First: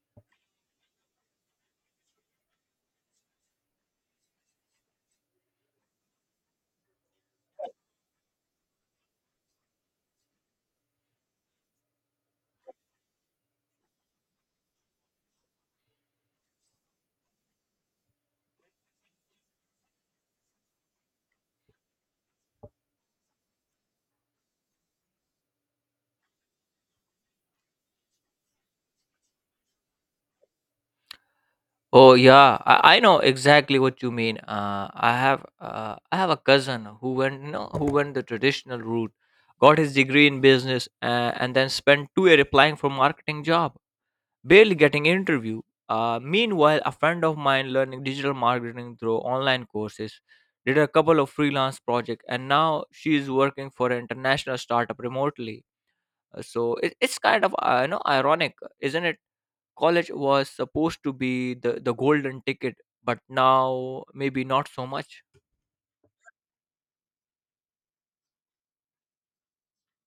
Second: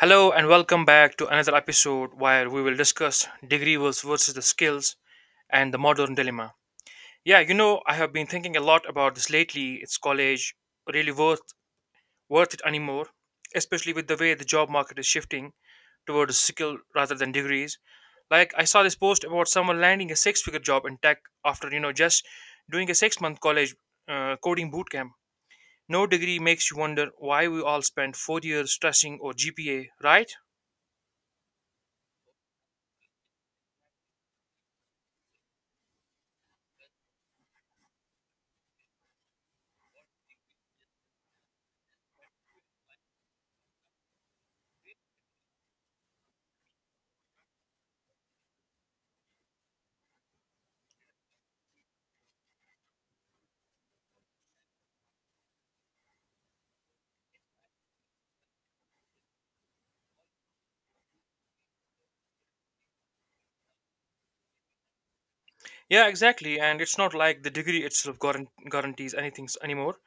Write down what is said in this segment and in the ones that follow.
Hello and welcome back to another episode where we will discuss degree versus the skills and the modern dilemma. Yeah, you know, I have been thinking a lot about this lately. It's college really worth it anymore, especially with the way the job market is shifting towards skill rather than degrees. Like I saw this post about someone landing a six-figure job in tech after, just doing a 6-month college coding bootcamp. No degree makes you wonder why we all spent 4 years stressing or GPA, right? Oh yeah, I know exactly what you mean. I have a cousin who went who went the traditional route, got his degree in business, and then spent 2 years applying for marketing job, barely getting interview. Meanwhile, a friend of mine learning digital marketing through online courses, did a couple of freelance projects, and now she is working for an international startup remotely. So it's kind of ironic, isn't it? College was supposed to be the golden ticket, but now maybe not so much. Yeah, exactly. And it's not like the degree itself guarantees anything anymore.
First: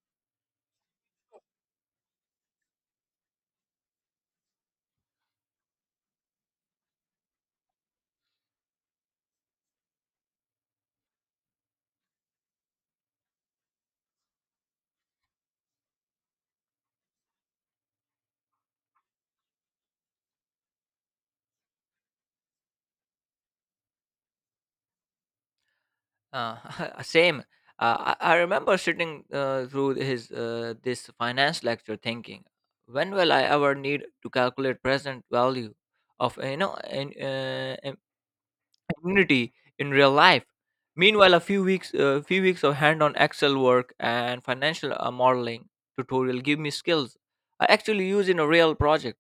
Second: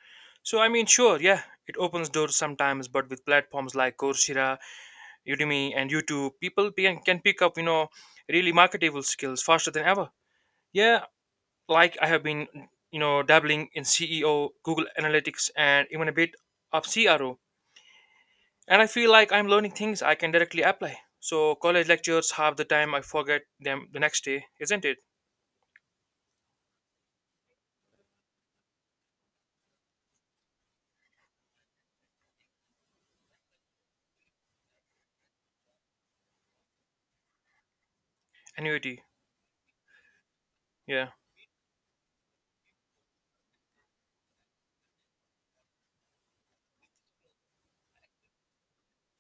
So, I mean, sure, yeah, it opens doors sometimes, but with platforms like Coursera, Udemy, and YouTube, people can pick up, you know, really marketable skills faster than ever. Yeah, like I have been, you know, dabbling in CEO, Google Analytics, and even a bit of CRO. And I feel like I'm learning things I can directly apply. So, college lectures, half the time I forget them the next day, isn't it? uh, Same. I remember sitting through his this finance lecture thinking, when will I ever need to calculate present value of Annuity, immunity in real life? yeah. Meanwhile, a few weeks of hand-on excel work and financial modeling tutorial give me skills I actually use in a real project.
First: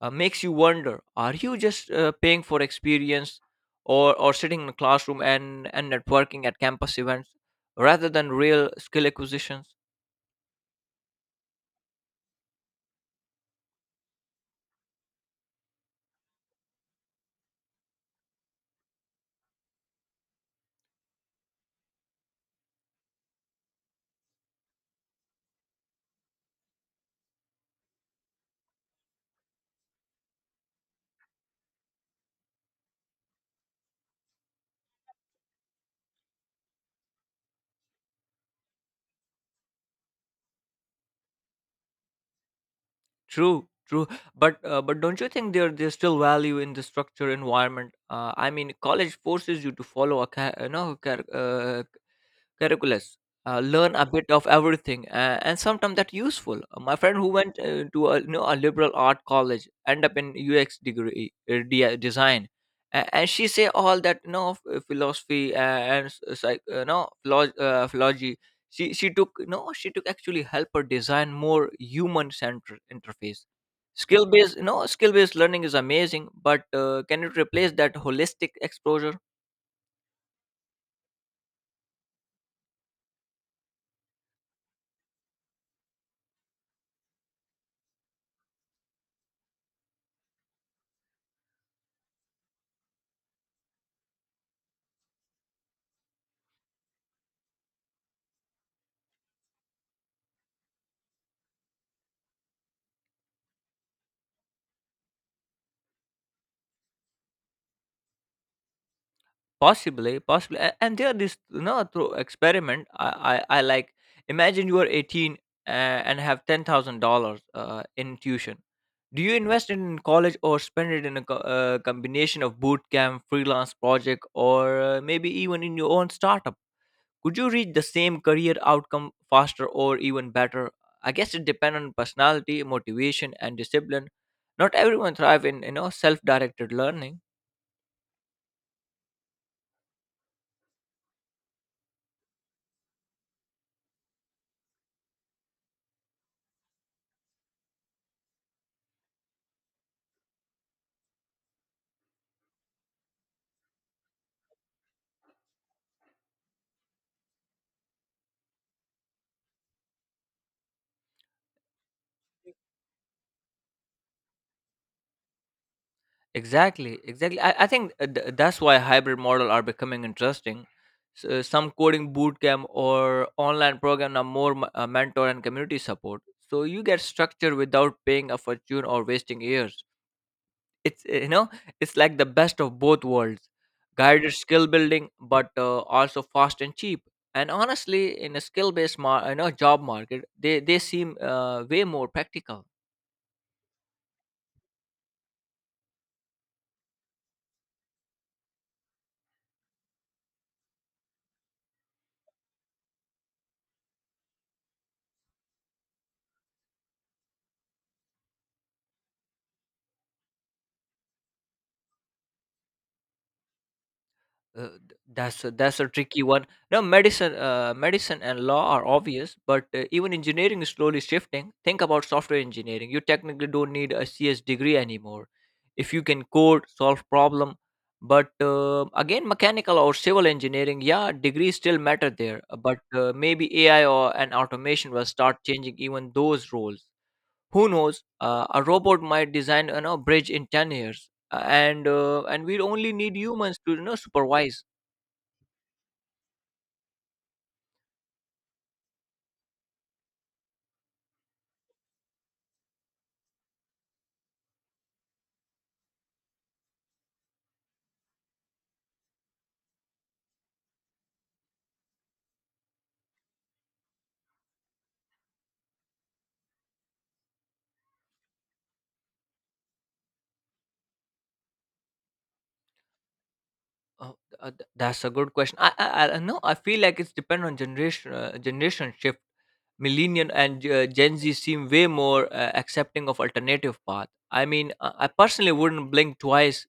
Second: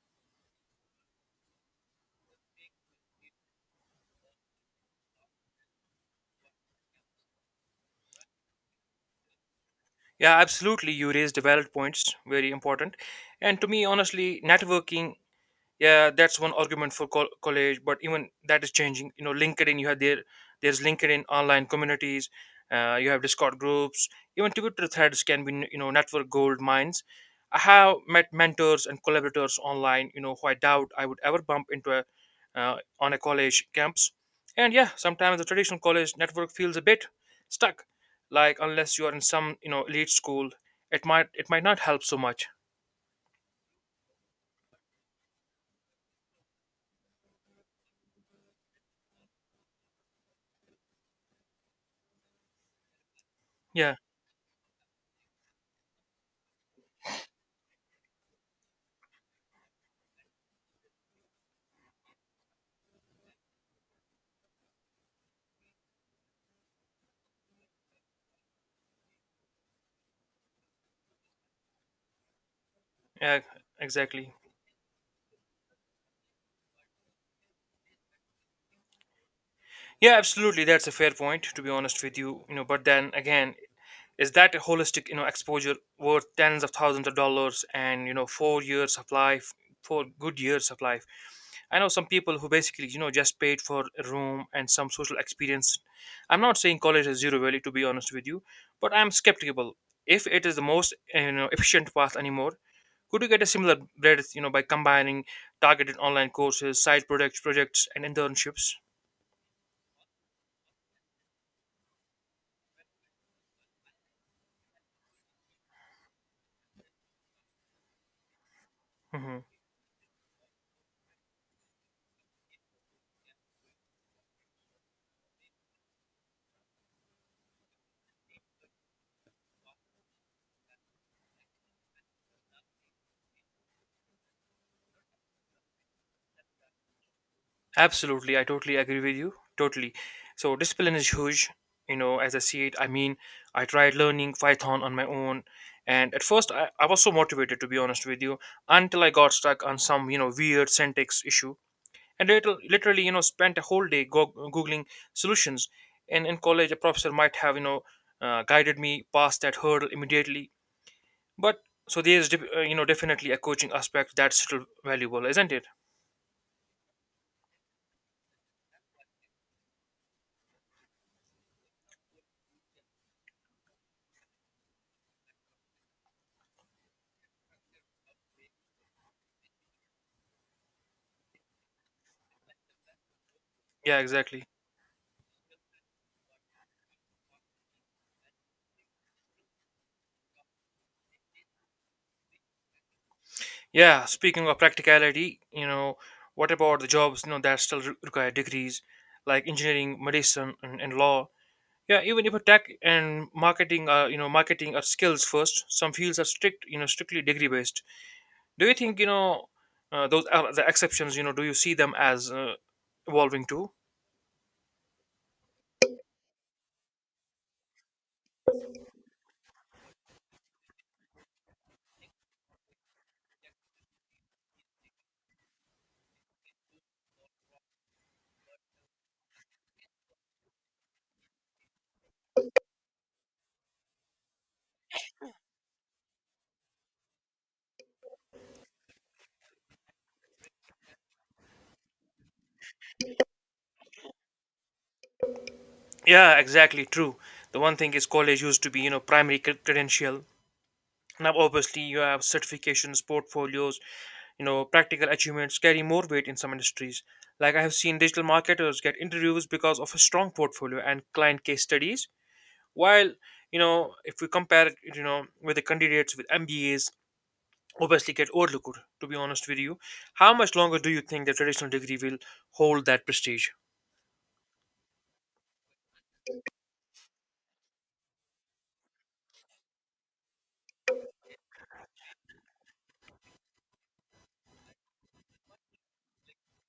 Makes you wonder, are you just paying for experience, or sitting in a classroom and networking at campus events rather than real skill acquisitions? Yeah, absolutely. You raised valid points, very important. And to me, honestly, networking, yeah, that's one argument for college, but even that is changing. You know, LinkedIn, you have there there's LinkedIn online communities, you have Discord groups, even Twitter threads can be, you know, network gold mines. I have met mentors and collaborators online, you know, who I doubt I would ever bump into on a college campus. And yeah, sometimes the traditional college network feels a bit stuck, like unless you are in some, you know, elite school, it might not help so much. True, true. But don't you think there's still value in the structure environment? I mean, college forces you to follow a curriculars. Yeah, Learn a bit of everything, and sometimes that's useful. My friend who went to a liberal art college end up in UX degree design, and she say all that philosophy and s- psych, you know philo- philology. She took no, she took actually help her design more human centered yeah, interface. Exactly. Skill based learning is amazing, but can it replace that holistic exposure? Yeah, absolutely. That's a fair point, to be honest with you. You know, but then again, is that holistic, you know, exposure worth tens of thousands of dollars and, you know, 4 years of life, 4 good years of life? I know some people who basically, you know, just paid for a room and some social experience. I'm not saying college is zero value, to be honest with you, but I'm skeptical if it is the most, you know, efficient path anymore. Could you get a similar breadth, you know, by combining targeted online courses, side projects, projects, and internships? Possibly, possibly, and there are this, you know, through experiment. I like imagine you are 18 and have $10,000 in tuition. Do you Mm-hmm. invest it in college or spend it in a combination of boot camp, freelance project, or maybe even in your own startup? Could you reach the same career outcome faster or even better? I guess it depends on personality, motivation, and discipline. Not everyone thrive in, you know, self-directed learning. Absolutely, I totally agree with you. Totally. So discipline is huge, you know, as I see it. I mean, I tried learning Python on my own, and at first I was so motivated, to be honest with you, until I got stuck on some, you know, weird syntax issue. And later, literally, you know, spent a whole day googling solutions. And in college, a professor might have, you know, guided me past that hurdle immediately. But so there's, you know, definitely a coaching aspect that's still valuable, isn't it? Exactly, exactly. I think that's why hybrid model are becoming interesting. So some coding bootcamp or online program are more mentor and community support. So you get structure without paying a fortune or wasting years. It's it's like the best of both worlds, Yeah, guided exactly. skill building, but also fast and cheap. And honestly, in a skill based mar- you know job market, they seem way more practical. Yeah, speaking of practicality, you know, what about the jobs, you know, that still require degrees, like engineering, medicine, and law? Yeah, even if a tech and marketing are, you know, marketing are skills first, some fields are strict, you know, strictly degree based. Do you think, you know, those are the exceptions, you know, do you see them as evolving too? That's a tricky one. Now, medicine and law are obvious, but even engineering is slowly shifting. Think about software engineering. You technically don't need a CS degree anymore if you can code, solve problem. But again, mechanical or civil engineering, yeah, degrees still matter there. But maybe AI or and automation will start changing even those roles. Who knows? A robot might design a, you know, bridge in 10 years, and we only need humans to, you know, supervise. Yeah, exactly, true. The one thing is college used to be, you know, primary credential. Now, obviously, you have certifications, portfolios, you know, practical achievements carry more weight in some industries. Like I have seen digital marketers get interviews because of a strong portfolio and client case studies. While, you know, if we compare it, you know, with the candidates with MBAs, obviously get overlooked, to be honest with you. How much longer do you think the traditional degree will hold that prestige? Oh, that's a good question. I know. I feel like it's depend on generation shift. Millennial and Gen Z seem way more accepting of alternative path. I mean, I personally wouldn't blink twice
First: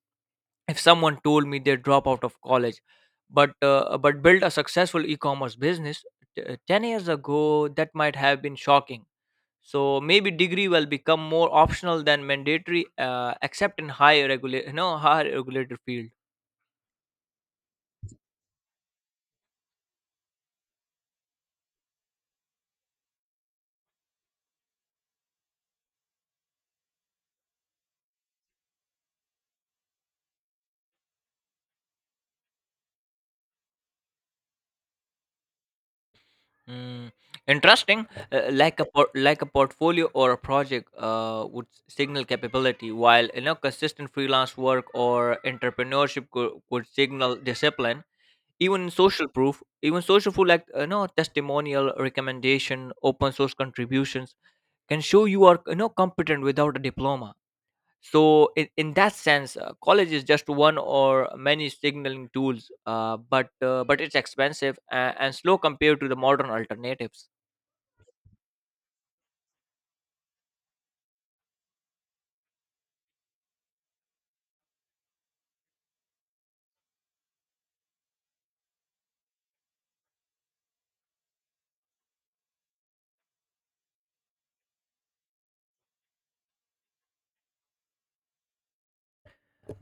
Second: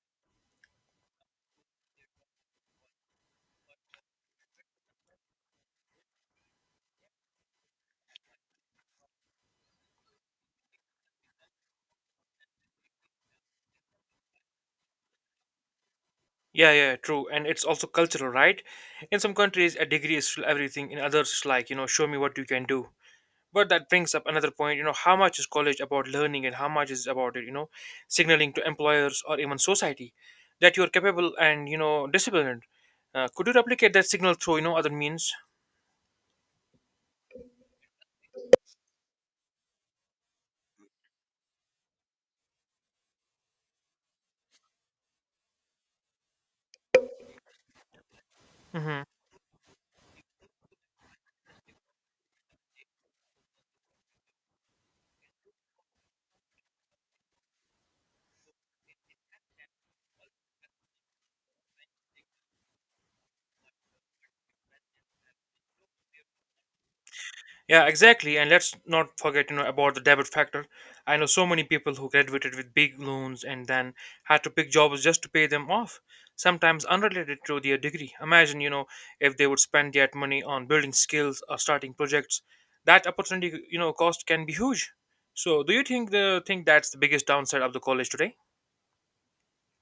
if someone told me they drop out of college, but build a successful e-commerce business. 10 years ago, that might have been shocking. So maybe degree will become more optional than mandatory, except in high regulated field. Yeah, yeah, true. And it's also cultural, right? In some countries, a degree is still everything. In others, it's like, you know, show me what you can do. But that brings up another point, you know, how much is college about learning and how much is about it, you know, signaling to employers or even society that you're capable and, you know, disciplined. Could you replicate that signal through, you know, other means? Mm, interesting. Like a portfolio or a project would signal capability, while, you know, consistent freelance work or entrepreneurship could signal discipline. even Hmm. social proof even social proof, like, you know, testimonial recommendation open source contributions can show you are, you know, competent without a diploma. So in that sense, college is just one or many signaling tools, but it's expensive and, slow compared to the modern alternatives. Yeah, exactly. And let's not forget, you know, about the debit factor. I know so many people who graduated with big loans and then had to pick jobs just to pay them off, sometimes unrelated to their degree. Imagine, you know, if they would spend that money on building skills or starting projects. That opportunity, you know, cost can be huge. So, do you think the think that's the biggest downside of the college today?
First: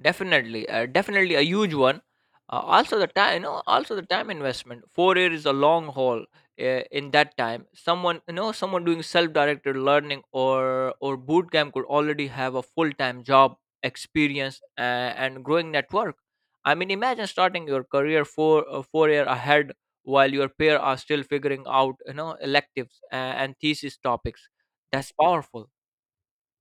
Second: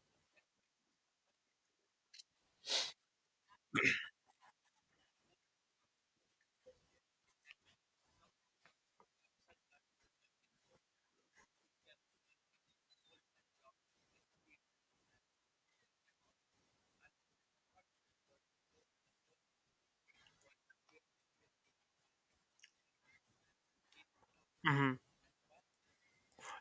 Definitely, definitely a huge one. Also the time investment. 4 years is a long haul. In that time, someone doing self-directed learning or boot camp could already have a full-time job experience and growing network. I mean, imagine starting your career 4 year ahead while your peer are still figuring out, you know, electives and thesis topics. Hmm. That's powerful.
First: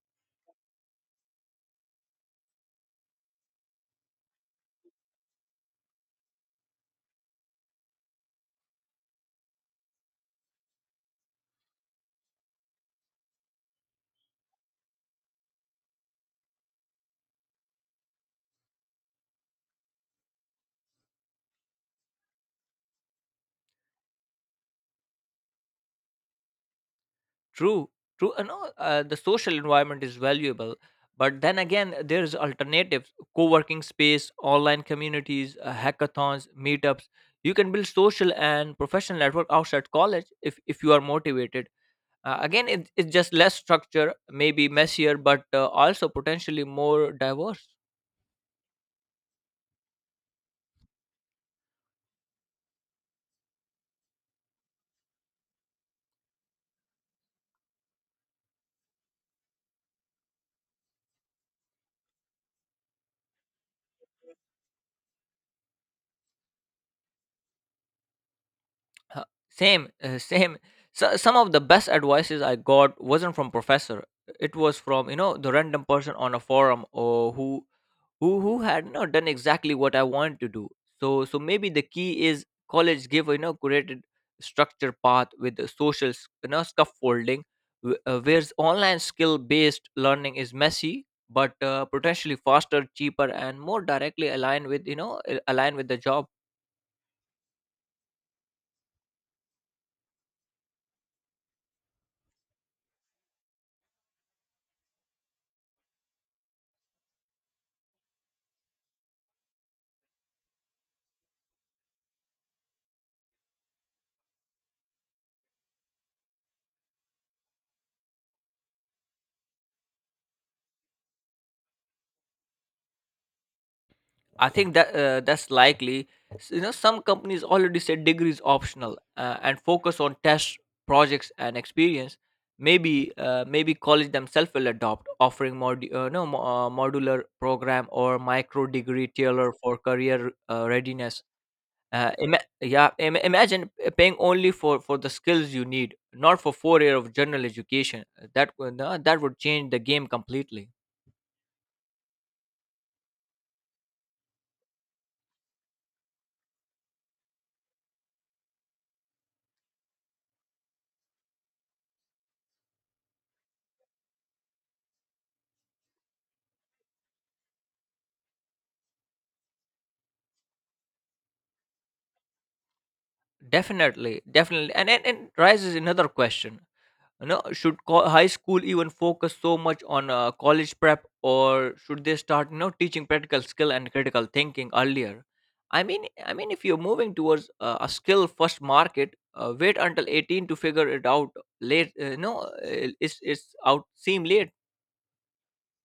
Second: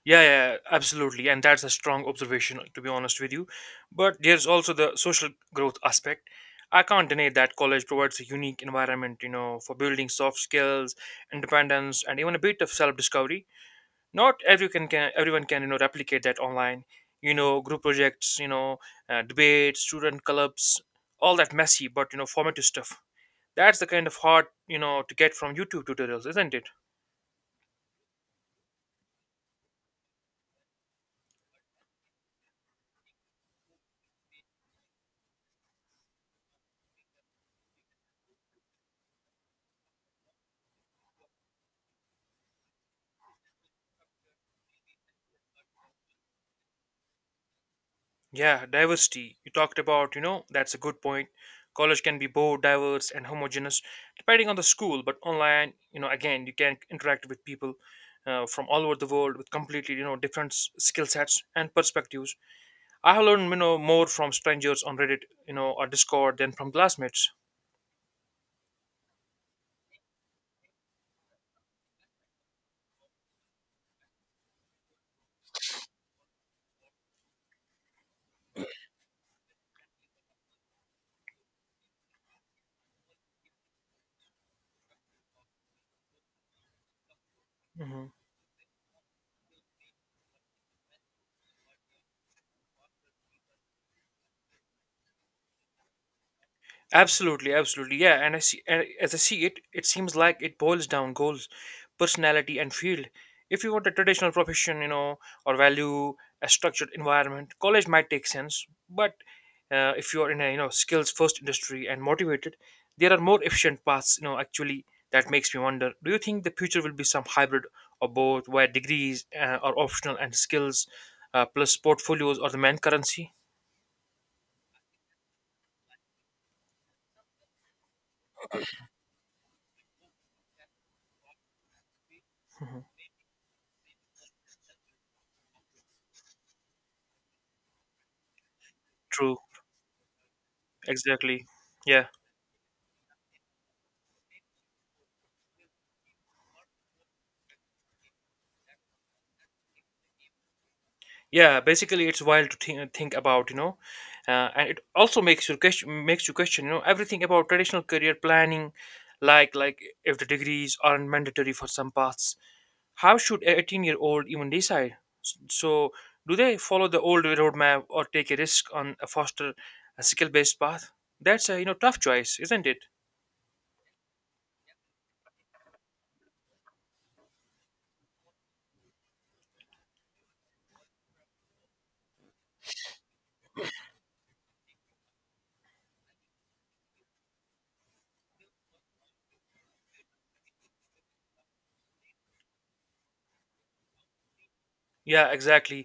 Yeah, yeah, absolutely. And that's a strong observation, to be honest with you. But there's also the social growth aspect. I can't deny that college provides a unique environment, you know, for building soft skills, independence, and even a bit of self-discovery. Not everyone can, everyone can, you know, replicate that online. You know, group projects, you know, debates, student clubs, all that messy but, you know, formative stuff. That's the kind of hard, you know, to get from YouTube tutorials, isn't it? True, true. And all, the social environment is valuable, but then again, there's alternatives: co-working space, online communities, hackathons, meetups. You can build social and professional network outside college if you are motivated. Again, it's just less structure, maybe messier, but also potentially more diverse. Yeah, diversity. You talked about, you know, that's a good point. College can be both diverse and homogeneous, depending on the school. But online, you know, again, you can interact with people from all over the world with completely, you know, different skill sets and perspectives. I have learned, you know, more from strangers on Reddit, you know, or Discord than from classmates. Same. So, some of the best advices I got wasn't from professor. It was from, you know, the random person on a forum or who had, you know, done exactly what I wanted to do. So maybe the key is college give, you know, curated structure path with the social scaffolding, Mhm. Whereas online skill based learning is messy but potentially faster, cheaper, and more directly aligned with, you know, aligned with the job. Absolutely, absolutely. Yeah, and I see and as I see it, it seems like it boils down goals, personality and field. If you want a traditional profession, you know, or value a structured environment, college might take sense. But if you're in a, you know, skills first industry and motivated, there are more efficient paths. You know, actually, that makes me wonder: do you think the future will be some hybrid or both, where degrees are optional and skills plus portfolios are the main currency? I think that that's likely. Some companies already said degrees optional and focus on test projects and experience. Mhm. Maybe college themselves will adopt offering mod no mo- modular program or micro degree True. tailored for career readiness. Exactly. Yeah. Imagine paying only for the skills you need, not for 4 year of general education. That would change the game completely. Yeah, basically it's wild to think about, you know, and it also makes you question, you know, everything about traditional career planning. Like if the degrees aren't mandatory for some paths, how should a 18-year-old even decide? So do they follow the old roadmap or take a risk on a foster a skill based path? That's a, you know, tough choice, isn't it? Definitely, definitely, and raises another question. You know, should high school even focus so much on college prep, or should they start, you know, teaching practical skill and critical thinking earlier? I mean if you're moving towards a skill first market, wait until 18 to figure it out late? No, it's it's out seem late. Yeah, exactly.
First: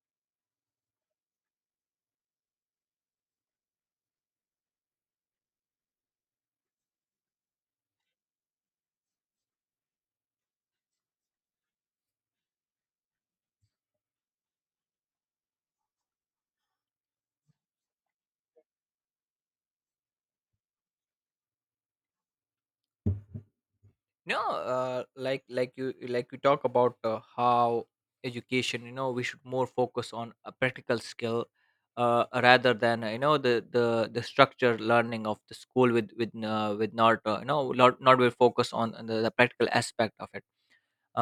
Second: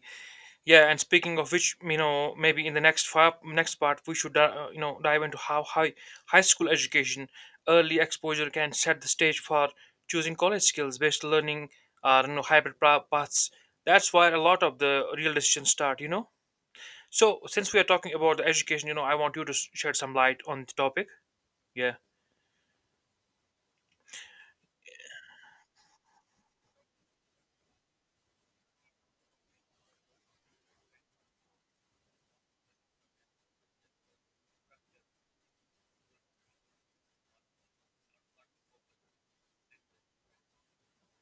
Yeah, and speaking of which, you know, maybe in the next next part we should, you know, dive into how high school education, early exposure can set the stage for choosing college, skills based learning, or, you know, hybrid paths. That's where a lot of the real decisions start, you know. So since we are talking about the education, you know, I want you to shed some light on the topic. Yeah, No, like you talk about how education, you know, we should more focus on a practical skill, rather than, the structure learning of the school with with not, not will focus on the, practical aspect of it.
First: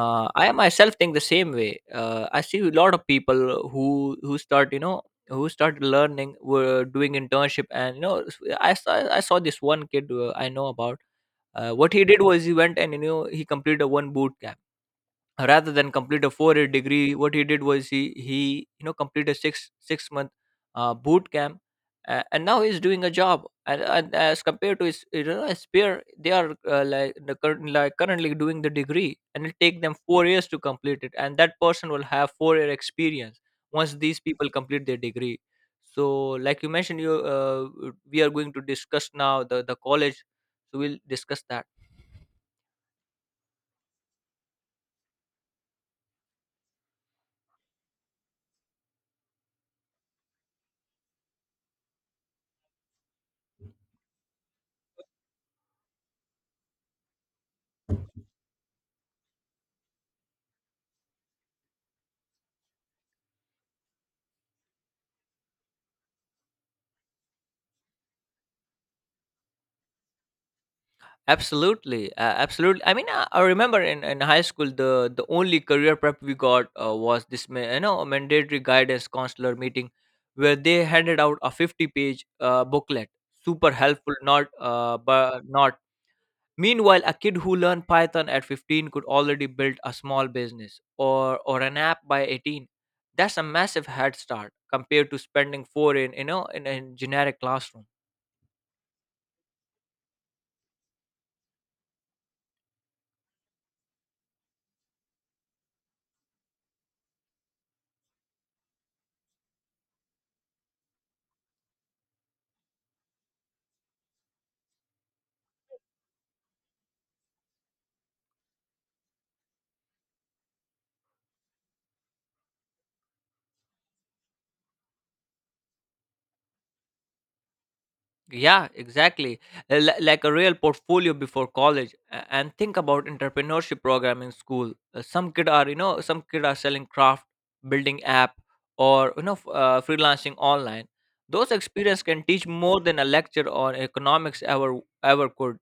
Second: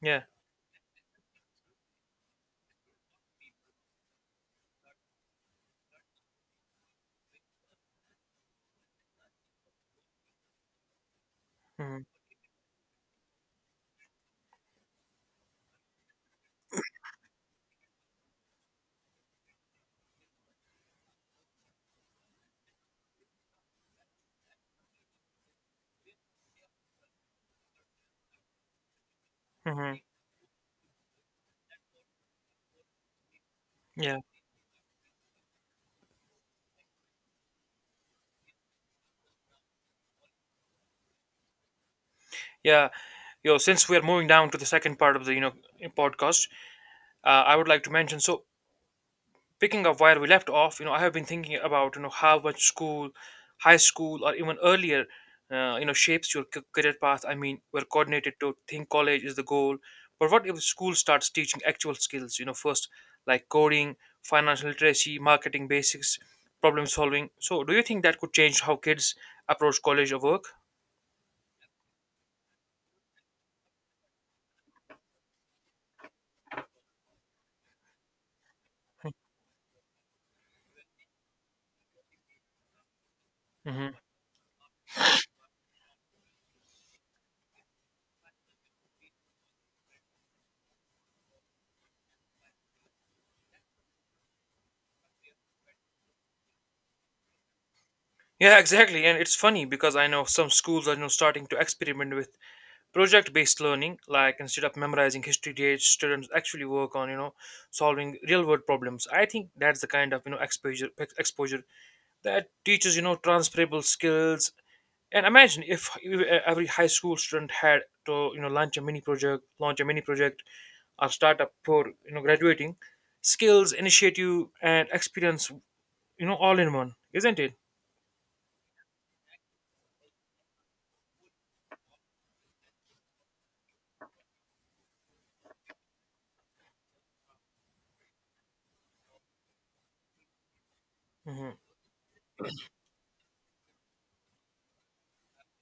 yeah, I myself think the same way. I see a lot of people who start, you know, who started learning were doing internship and, you know, I saw this one kid I know about. What hmm he did was he went and, you know, he completed a one boot camp rather than complete a 4 year degree. What he did was he you know, completed a six month boot camp, and now he's doing a job. And as compared to his, you know, his peer, they are like currently doing the degree, and it take them hmm, 4 years to complete it. And that person will have 4 year experience once yeah, these people complete their degree. So, like you mentioned, you we are going to discuss now the college. So we'll discuss that. yeah. Yo, since we are moving down to the second part of the, you know, podcast, I would like to mention so picking up where we left off, you know, I have been thinking about, you know, how much school, high school, or even earlier, you know, shapes your career path. I mean, we're coordinated to think college is the goal, but what if school starts teaching actual skills? You know, first like coding, financial literacy, marketing basics, problem solving. So, do you think that could change how kids approach college or work? Absolutely, absolutely. I mean, I remember in high school, the only career prep we got was this, mandatory guidance counselor meeting, where they handed out a 50 page booklet, super Hmm. helpful, not but not. Meanwhile, a kid who learned Python at 15 could already build a small business or an app by 18. That's a massive head start compared to spending four in, you know, in a generic classroom. Yeah, exactly. And it's funny because I know some schools are, you know, starting to experiment with project based learning, like instead of memorizing history dates, students actually work on, you know, solving real world problems. I think that's the kind of, you know, exposure that teaches, you know, transferable skills. And imagine if every high school student had to, you know, launch a mini project or startup for, you know, graduating, skills initiative and experience, you know, all in one, isn't it? Yeah, exactly. Like a real portfolio before college. And think about entrepreneurship program in school. Some kid are selling craft, building app, or, you know, freelancing online. Those Mhm. experience can teach more than a lecture on economics ever could.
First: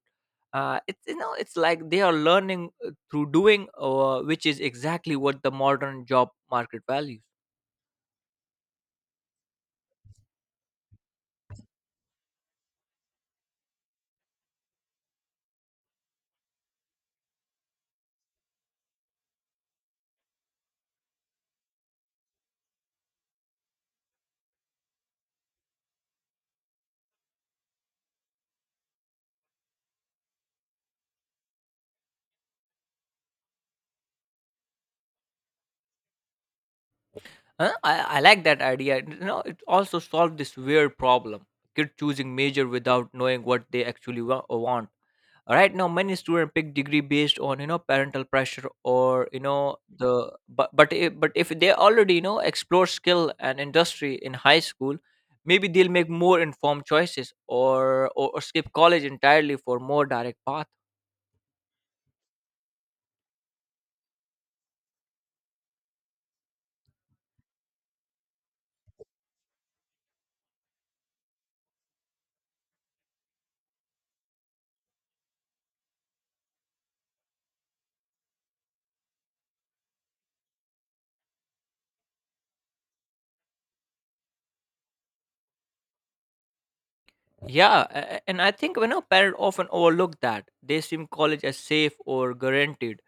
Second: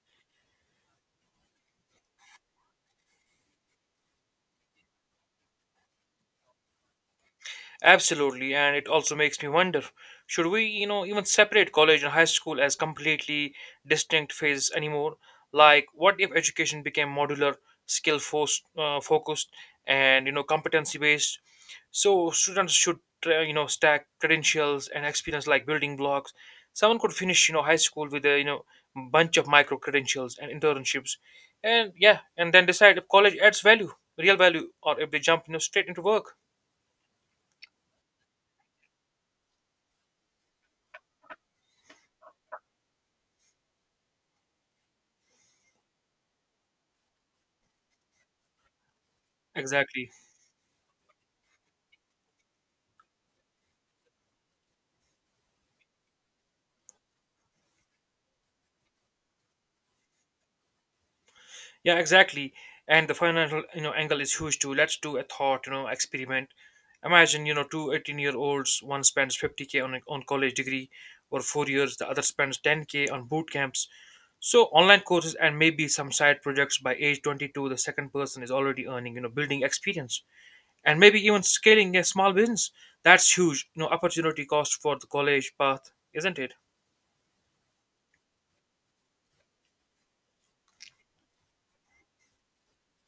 It's like they are learning through doing, which is exactly what the modern job market values. Absolutely, and it also makes me wonder, should we, you know, even separate college and high school as completely distinct phases anymore? Like, what if education became modular, skill force, focused, and, you know, competency based? So students should, you know, stack credentials and experience like building blocks. Someone could finish, you know, high school with a, you know, bunch of micro credentials and internships, and yeah, and then decide if college adds value, real value, or if they jump, you know, straight into work. Huh? I like that idea. You know, it also solved this weird problem: kid choosing major without knowing what they actually want. Right now, many students pick degree based on parental pressure or Exactly. the but if they already explore skill and industry in high school, maybe they'll make more informed choices or skip college entirely for more direct path. Yeah, exactly. And the financial, you know, angle is huge too. Let's do a thought, you know, experiment. Imagine, 218 18-year-olds. One spends 50K on on college degree or 4 years, the other spends 10K on boot camps. So online courses and maybe some side projects. By age 22, the second person is already earning, building experience and maybe even scaling a small business. That's huge opportunity cost for the college path, isn't it? Yeah, and I think parents often overlook that they assume college as safe or guaranteed,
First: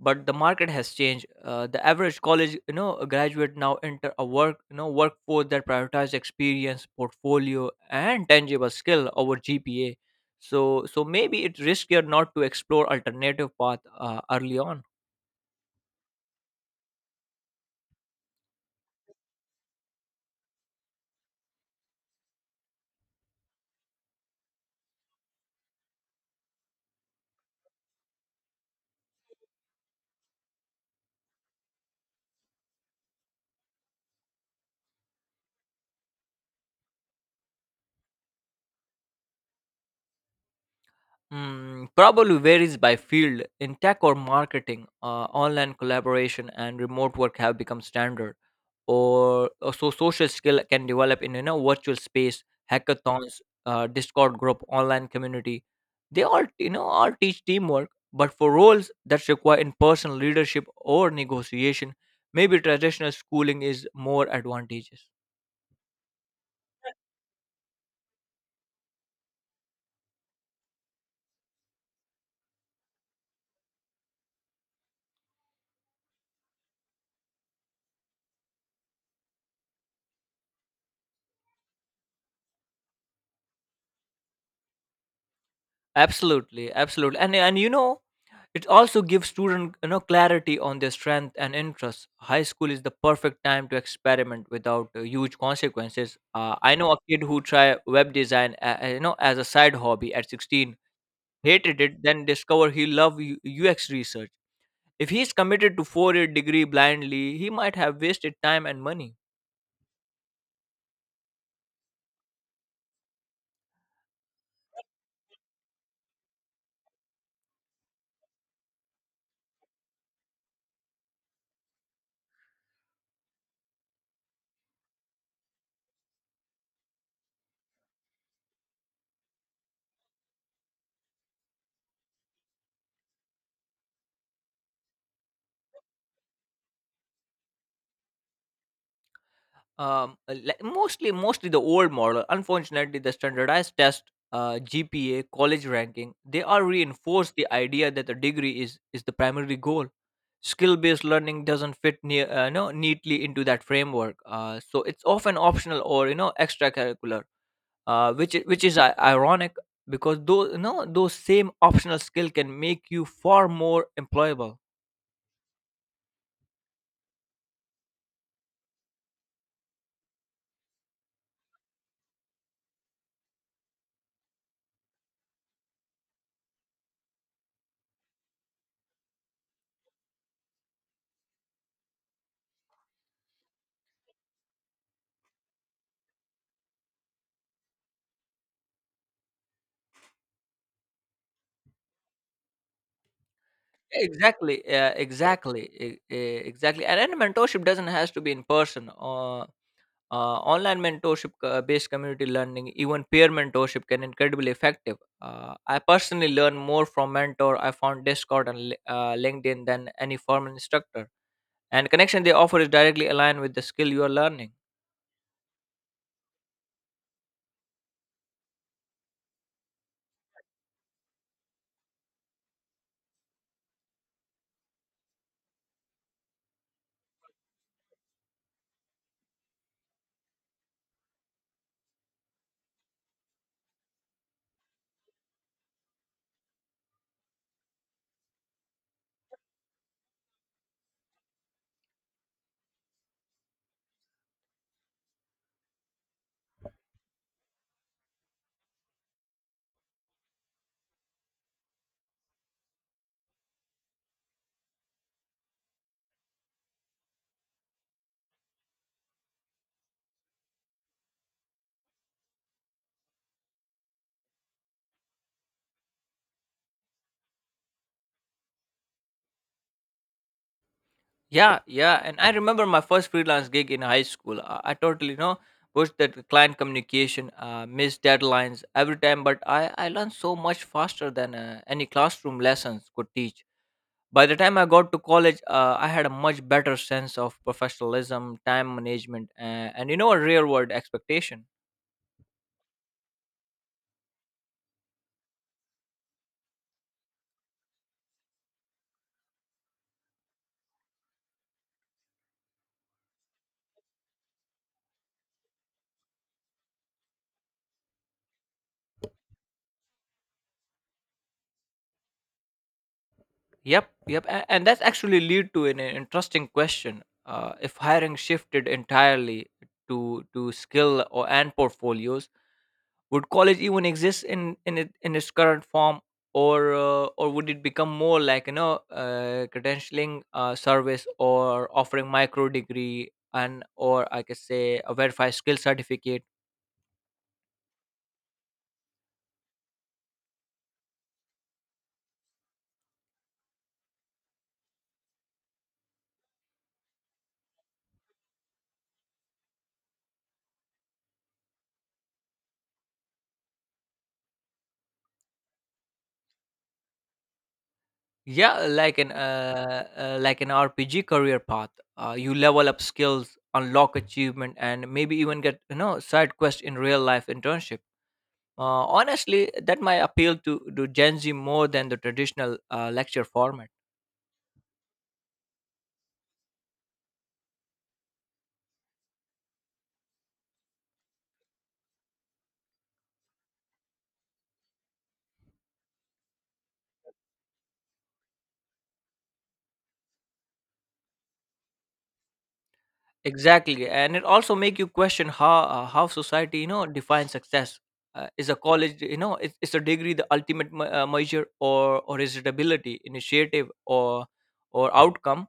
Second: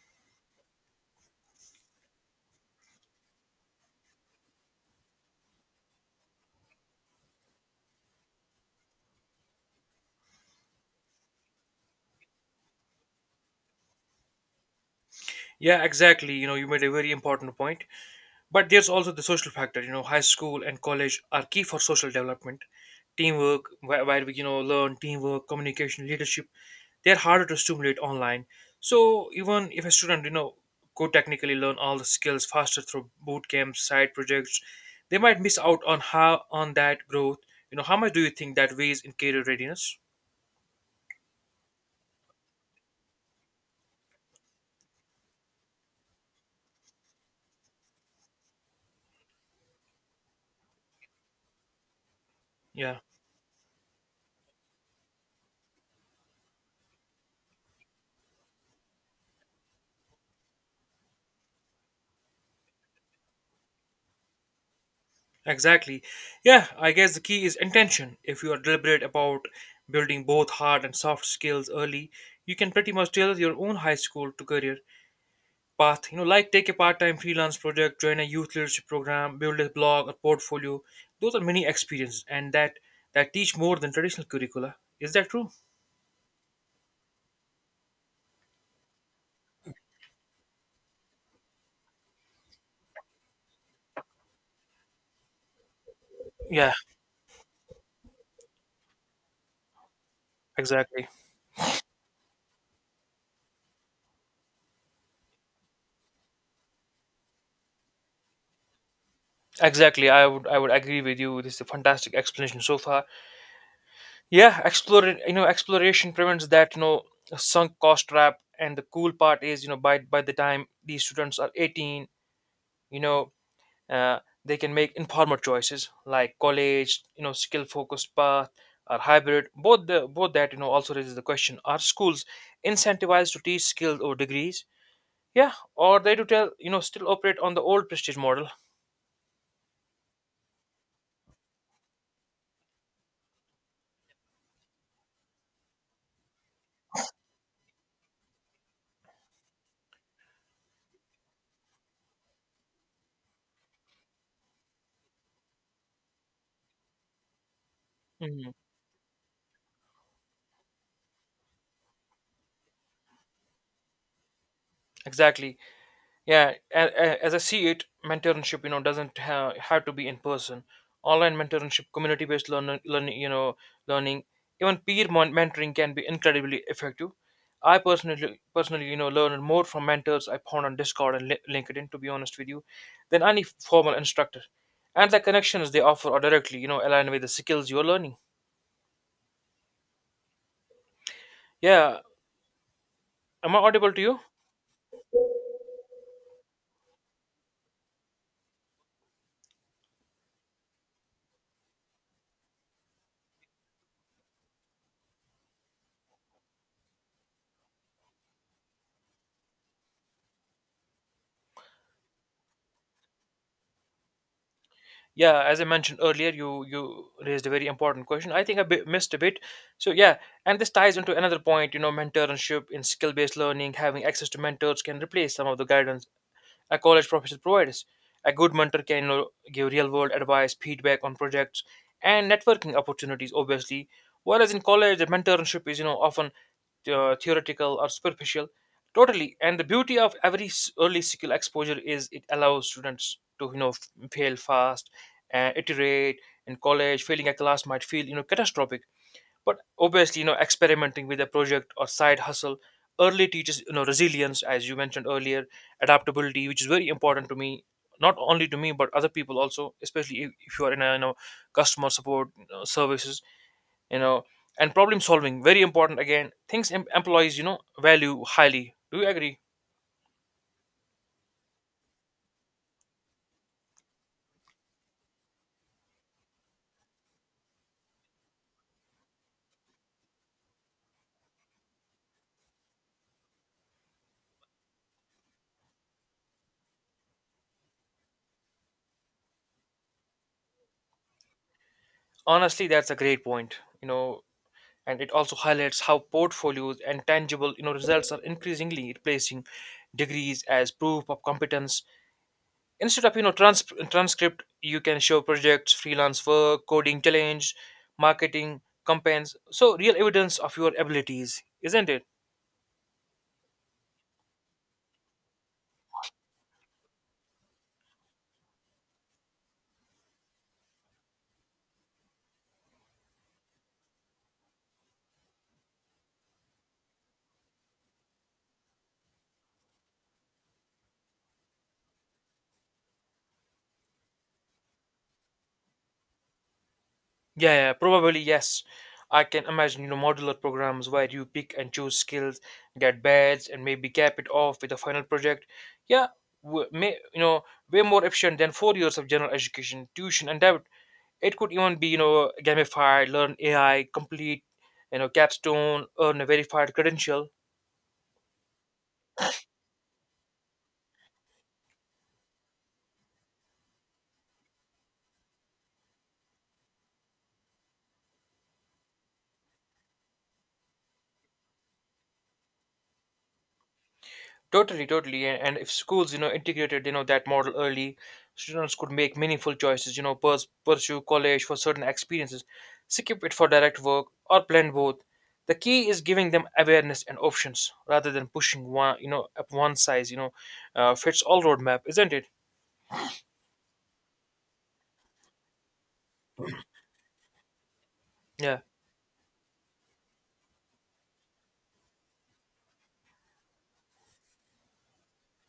but the market has changed. The average college graduate now enter a work workforce that prioritizes experience, portfolio, and tangible skill over GPA. So maybe it's riskier not to explore alternative path early on. Yeah, exactly. You made a very important point. But there's also the social factor. High school and college are key for social development, teamwork, where we learn teamwork, communication, leadership. They're harder to stimulate online. So even if a student could technically learn all the skills faster through boot camps, side projects, they might miss out on how on that growth. How much do you think that weighs in career readiness? Mm, probably varies by field. In tech or marketing, online collaboration and remote work have become standard or so social skill can develop in virtual space, Yeah. hackathons, discord group, online community, they all you know all teach teamwork, but for roles that require in-person leadership or negotiation, maybe traditional schooling is more advantageous. Exactly. Yeah, I guess the key is intention. If you are deliberate about building both hard and soft skills early, you can pretty much tailor your own high school to career path. Like take a part time freelance project, join a youth leadership program, build a blog or portfolio. Those are many experiences and that teach more than traditional curricula. Is that true? Absolutely, and It also gives students, you know, clarity on their strength and interests. High school is the perfect time to experiment without huge consequences. Yeah, I know a kid who tried web design you know, as a side hobby at 16, exactly. hated it, then discovered he loved UX research. If he's committed to four-year degree blindly, he might have wasted time and money. Exactly. I would agree with you. This is a fantastic explanation so far. Yeah, explore, exploration prevents that, sunk cost trap. And the cool part is, by the time these students are 18, you know uh, they can make informed choices like college, skill focused path, or hybrid both, the both that also raises the question: are schools incentivized to teach skills or degrees? Yeah, or they do tell, still operate on the old prestige model. Like mostly the old model. Unfortunately, the standardized test, GPA, college ranking, they are reinforced the idea that the degree is the primary goal. Skill-based learning doesn't fit near, no, neatly into that framework. So it's often optional or extracurricular, uh, which i- Mhm. which is i- ironic because those you know those same optional skill can make you far more employable. Exactly. Yeah, as I see it, mentorship doesn't have to be in person. Online mentorship, community-based learning, even peer mentoring can be incredibly effective. I personally, learned more from mentors I found on Discord and LinkedIn, to be honest with you, than any formal instructor. And the connections they offer are directly, aligned with the skills you're learning. Yeah, am I audible to you? Exactly. Yeah, exactly. Exactly. And then mentorship doesn't has to be in person. Or online mentorship, based community learning, even peer mentorship can incredibly effective. I personally learn more from mentor. I found Discord and LinkedIn than any formal instructor. And connection they offer is directly aligned with the skill you are learning. Yeah, as I mentioned earlier, you raised a very important question. I think I missed a bit. So yeah, and this ties into another point. Mentorship in skill-based learning, having access to mentors can replace some of the guidance a college professor provides. A good mentor can give real-world advice, feedback on projects, and networking opportunities. Obviously, whereas in college, the mentorship is often theoretical or superficial. Totally. And the beauty of every early skill exposure is it allows students to fail fast and iterate. In college, failing a class might feel catastrophic. But obviously, experimenting with a project or side hustle early teaches resilience, as you mentioned earlier, adaptability, which is very important to me, not only to me but other people also, especially if you are in a customer support, you services, you know and problem solving. Very important again, things employees value highly. Do you agree? Yeah, yeah. And I remember my first freelance gig in high school. I totally, you know, pushed that client communication, missed deadlines every time. But I learned so much faster than any classroom lessons could teach. By the time I got to college, I had a much better sense of professionalism, time management, and, a real world expectation. Honestly, that's a great point. you know and it also highlights how portfolios and tangible results are increasingly replacing degrees as proof of competence, instead of transcript. You can show projects, freelance work, coding challenge, marketing campaigns. So real evidence of your abilities, isn't it? Yep, yep, and that's actually lead to an interesting question. If hiring shifted entirely to skill or and portfolios, would college even exist in its current form, or or would it become more like credentialing service or offering micro degree and, or I could say, a verified skill certificate? Yeah, yeah, probably yes. I can imagine modular programs where you pick and choose skills, get badges, and maybe cap it off with a final project. Yeah, w- may, you know, way more efficient than 4 years of general education, tuition, and debt. It could even be, gamified. Learn AI, complete, capstone, earn a verified credential. Yeah, like an RPG career path. You level up skills, unlock achievement, and maybe even get side quest in real life internship. Honestly, that might appeal to Gen Z more than the traditional lecture format. Totally, totally. And if schools integrated that model early, students could make meaningful choices, pursue college for certain experiences, skip it for direct work, or blend both. The key is giving them awareness and options rather than pushing one up, one size, fits all roadmap, isn't it? Exactly, and it also make you question how, how society, you know, defines success. Is a Yeah, college, is a degree the ultimate measure, or is it ability, initiative, or outcome?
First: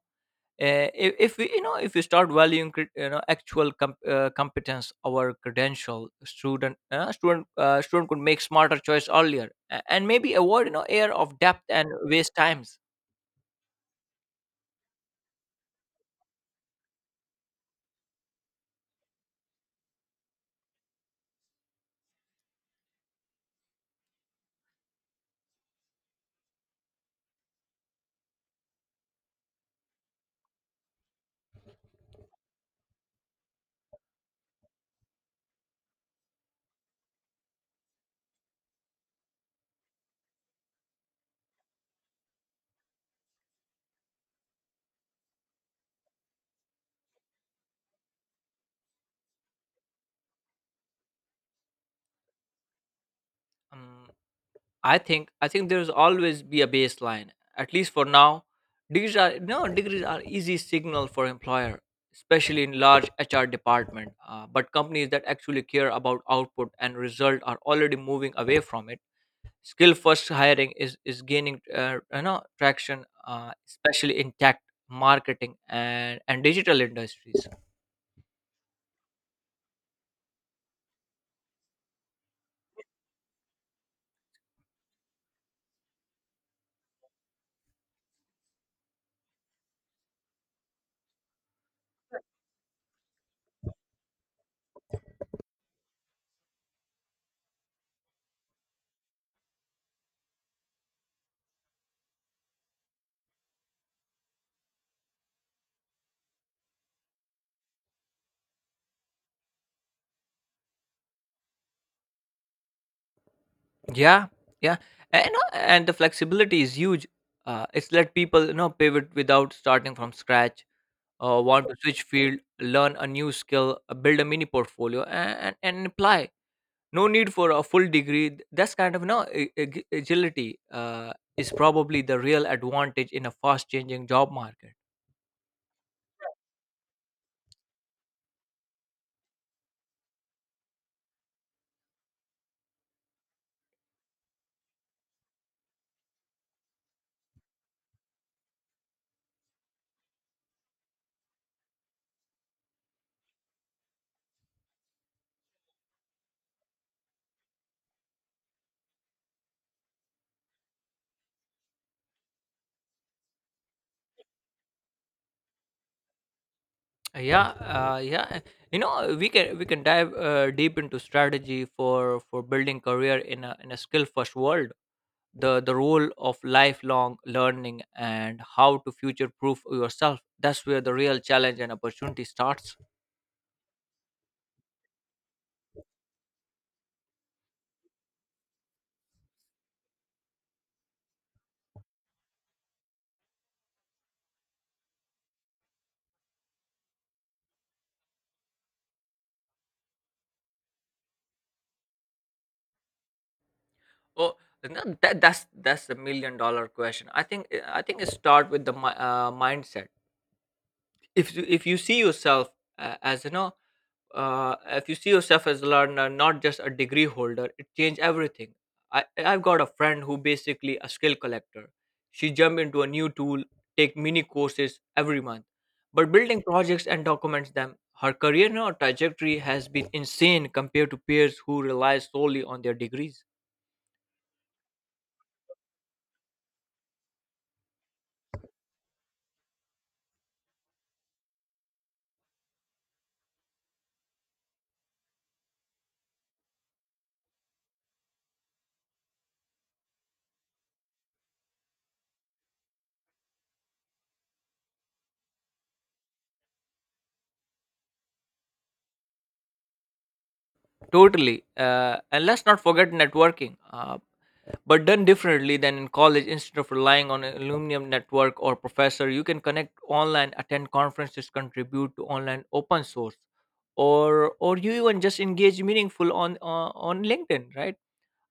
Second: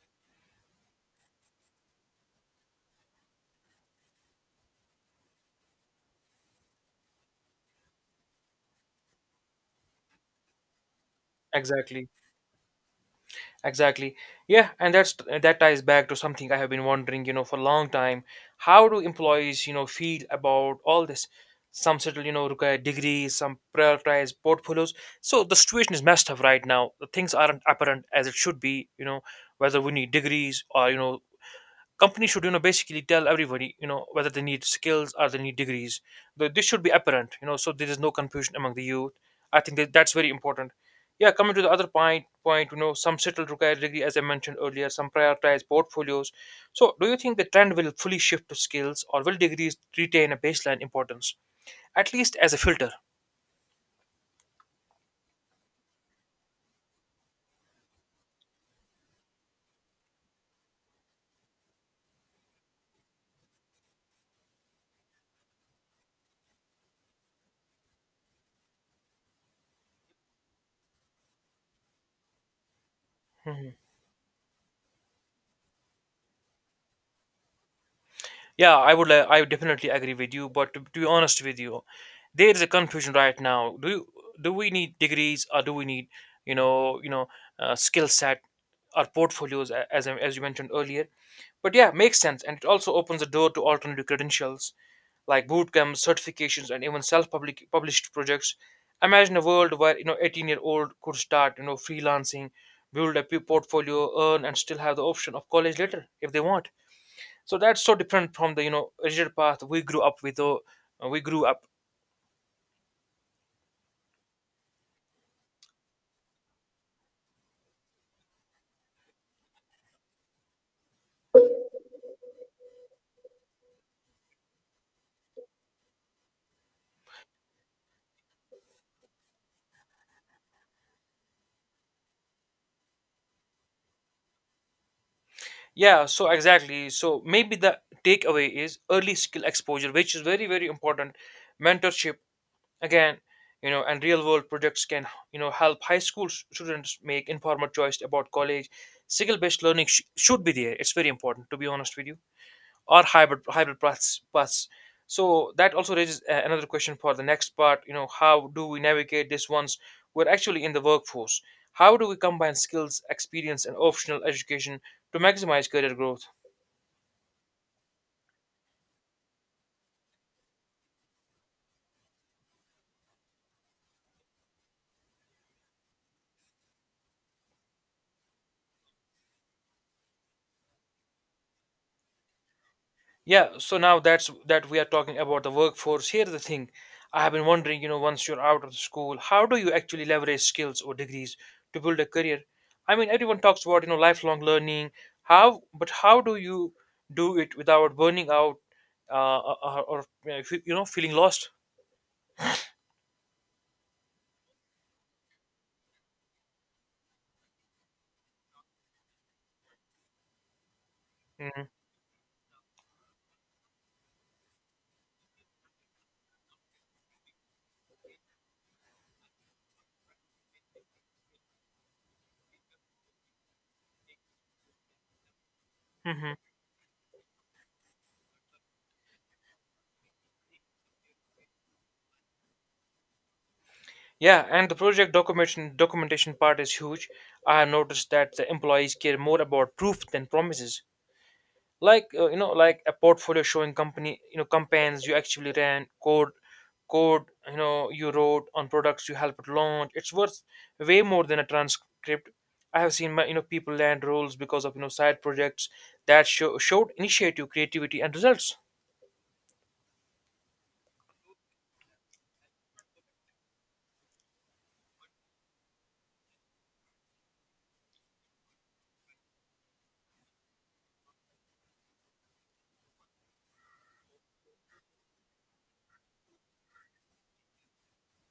If we, you know, if we start valuing actual competence our credential, student could make smarter choice earlier, and maybe avoid, you know, air of depth and exactly. waste times. Exactly. Yeah, and that ties back to something I have been wondering, for a long time. How do employees feel about all this? Some settle require degrees, some prioritize portfolios. So the situation is messed up right now. The things aren't apparent as it should be, whether we need degrees or companies should basically tell everybody whether they need skills or they need degrees. This should be apparent, so there is no confusion among the youth. I think that that's very important. Yeah, coming to the other point, some settled require degree, as I mentioned earlier, some prioritize portfolios. So do you think the trend will fully shift to skills, or will degrees retain a baseline importance, at least as a filter? Um, I think there's always be a baseline. At least for now, degrees are no degrees are easy signal for employer, especially in large HR department. But companies that actually care about output and result are already moving away from it. Skill first hiring is gaining, traction, Hmm. especially in tech, marketing, and digital industries. Yeah, I would. I would definitely agree with you. But to be honest with you, there is a confusion right now. Do we need degrees, or do we need you know you know skill set or portfolios, as you mentioned earlier? But yeah, makes sense, and it also opens the door to alternative credentials like bootcamps, certifications, and even self-public published projects. Imagine a world where 18-year-old could start freelancing, build a portfolio, earn, and still have the option of college later if they want. So that's so different from the rigid path we grew up with, or we grew up. Yeah, yeah, and the flexibility is huge. It's let people, you know, pivot without starting from scratch. Want to switch field, learn a new skill, build a mini portfolio, and, and apply. No need for a full degree. That's kind of, you know, agility is probably the real advantage in a fast changing job market. Yeah, so exactly, so maybe the takeaway is early skill exposure, which is very very important, mentorship again, and real world projects can help high school students make informed choice about college. Skill based learning should be there, it's very important to be honest with you, or hybrid paths. So that also raises another question for the next part. How do we navigate this once we're actually in the workforce? How do we combine skills, experience, and optional education to maximize career growth? Yeah, yeah, you know, we can, we can dive deep into strategy for building career in a, in a, skill first world. The role of lifelong learning and how to future proof yourself, that's where the real challenge and opportunity starts. Yeah, so now that's that we are talking about the workforce. Here's the thing. I have been wondering, once you're out of the school, how do you actually leverage skills or degrees to build a career? I mean, everyone talks about lifelong learning. But how do you do it without burning out or fe- you know, feeling lost? Oh, no, that's the million-dollar question. I think it start with the mindset. If Mm-hmm. you see yourself as you know uh, if you see yourself as a learner, not just a degree holder, it changed everything. I i've got a friend who basically a skill collector. She jumped into a new tool, take mini courses every month, but Mm-hmm. building projects and documents them. Her career now trajectory has been insane compared to peers who rely solely on their degrees. Yeah, and the project documentation part is huge. I have noticed that the employees care more about proof than promises. Like like a portfolio showing company, campaigns you actually ran, code you wrote on products you helped launch. It's worth way more than a transcript. I have seen my people land roles because of side projects that showed initiative, creativity, and results. Totally. And let's not forget networking, but done differently than in college. Instead of relying on an alumnium network or professor, you can connect online, attend conferences, contribute to online open source, or you even just engage meaningful on LinkedIn, right?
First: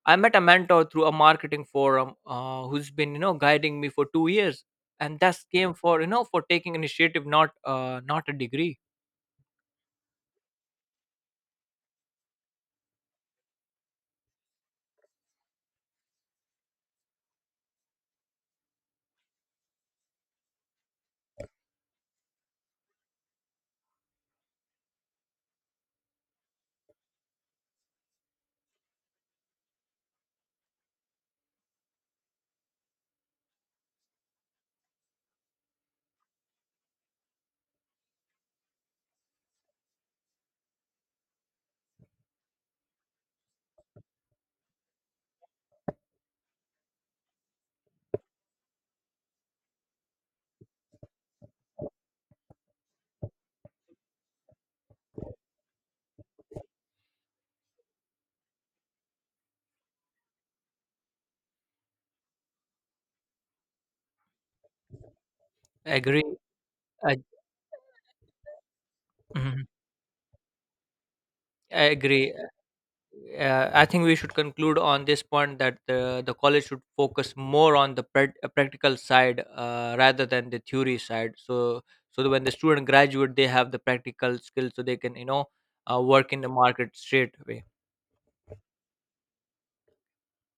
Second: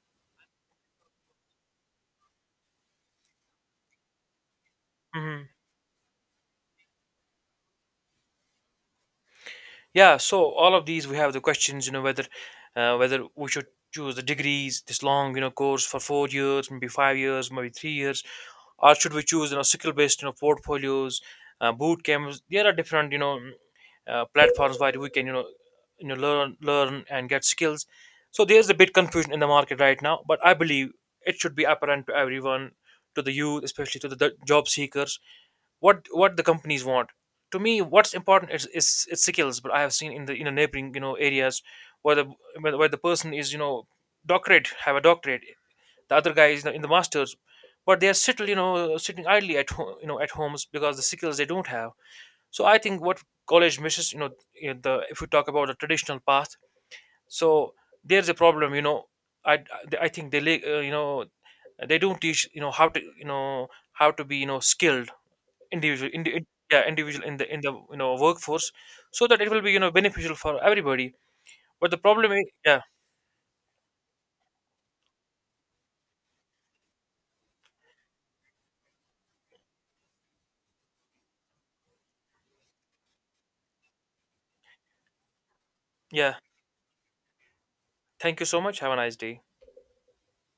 I met a mentor through a marketing forum who's been, you know, guiding me for 2 years, and that's Mhm. came for, you know, for taking initiative, not not a degree. Yeah, so all of these we have the questions, whether we should choose the degrees, this long, course for 4 years, maybe 5 years, maybe 3 years, or should we choose, skill-based, portfolios, boot camps. There are different, platforms where we can, learn and get skills. So there's a bit confusion in the market right now, but I believe it should be apparent to everyone, to the youth, especially to the job seekers, what the companies want. To me, what's important is skills. But I have seen in the neighboring areas, where where the person is, doctorate, have a doctorate, the other guy is in the masters, but they are still sitting idly at home, at homes, because the skills they don't have. So I think what college misses, the, if you talk about the traditional path, so there's a problem. I think they don't teach how to be skilled I individual agree. In, yeah, I, individual in the workforce, so that it will Mhm. be beneficial for everybody. I But the problem agree. is, yeah. I think we should conclude on this point that the college should focus more on the practical side rather than the theory side. So, so that when the student graduate, they have the practical skills, so they can, you know, work Yeah, in the market straight away. thank you so much, have a nice day.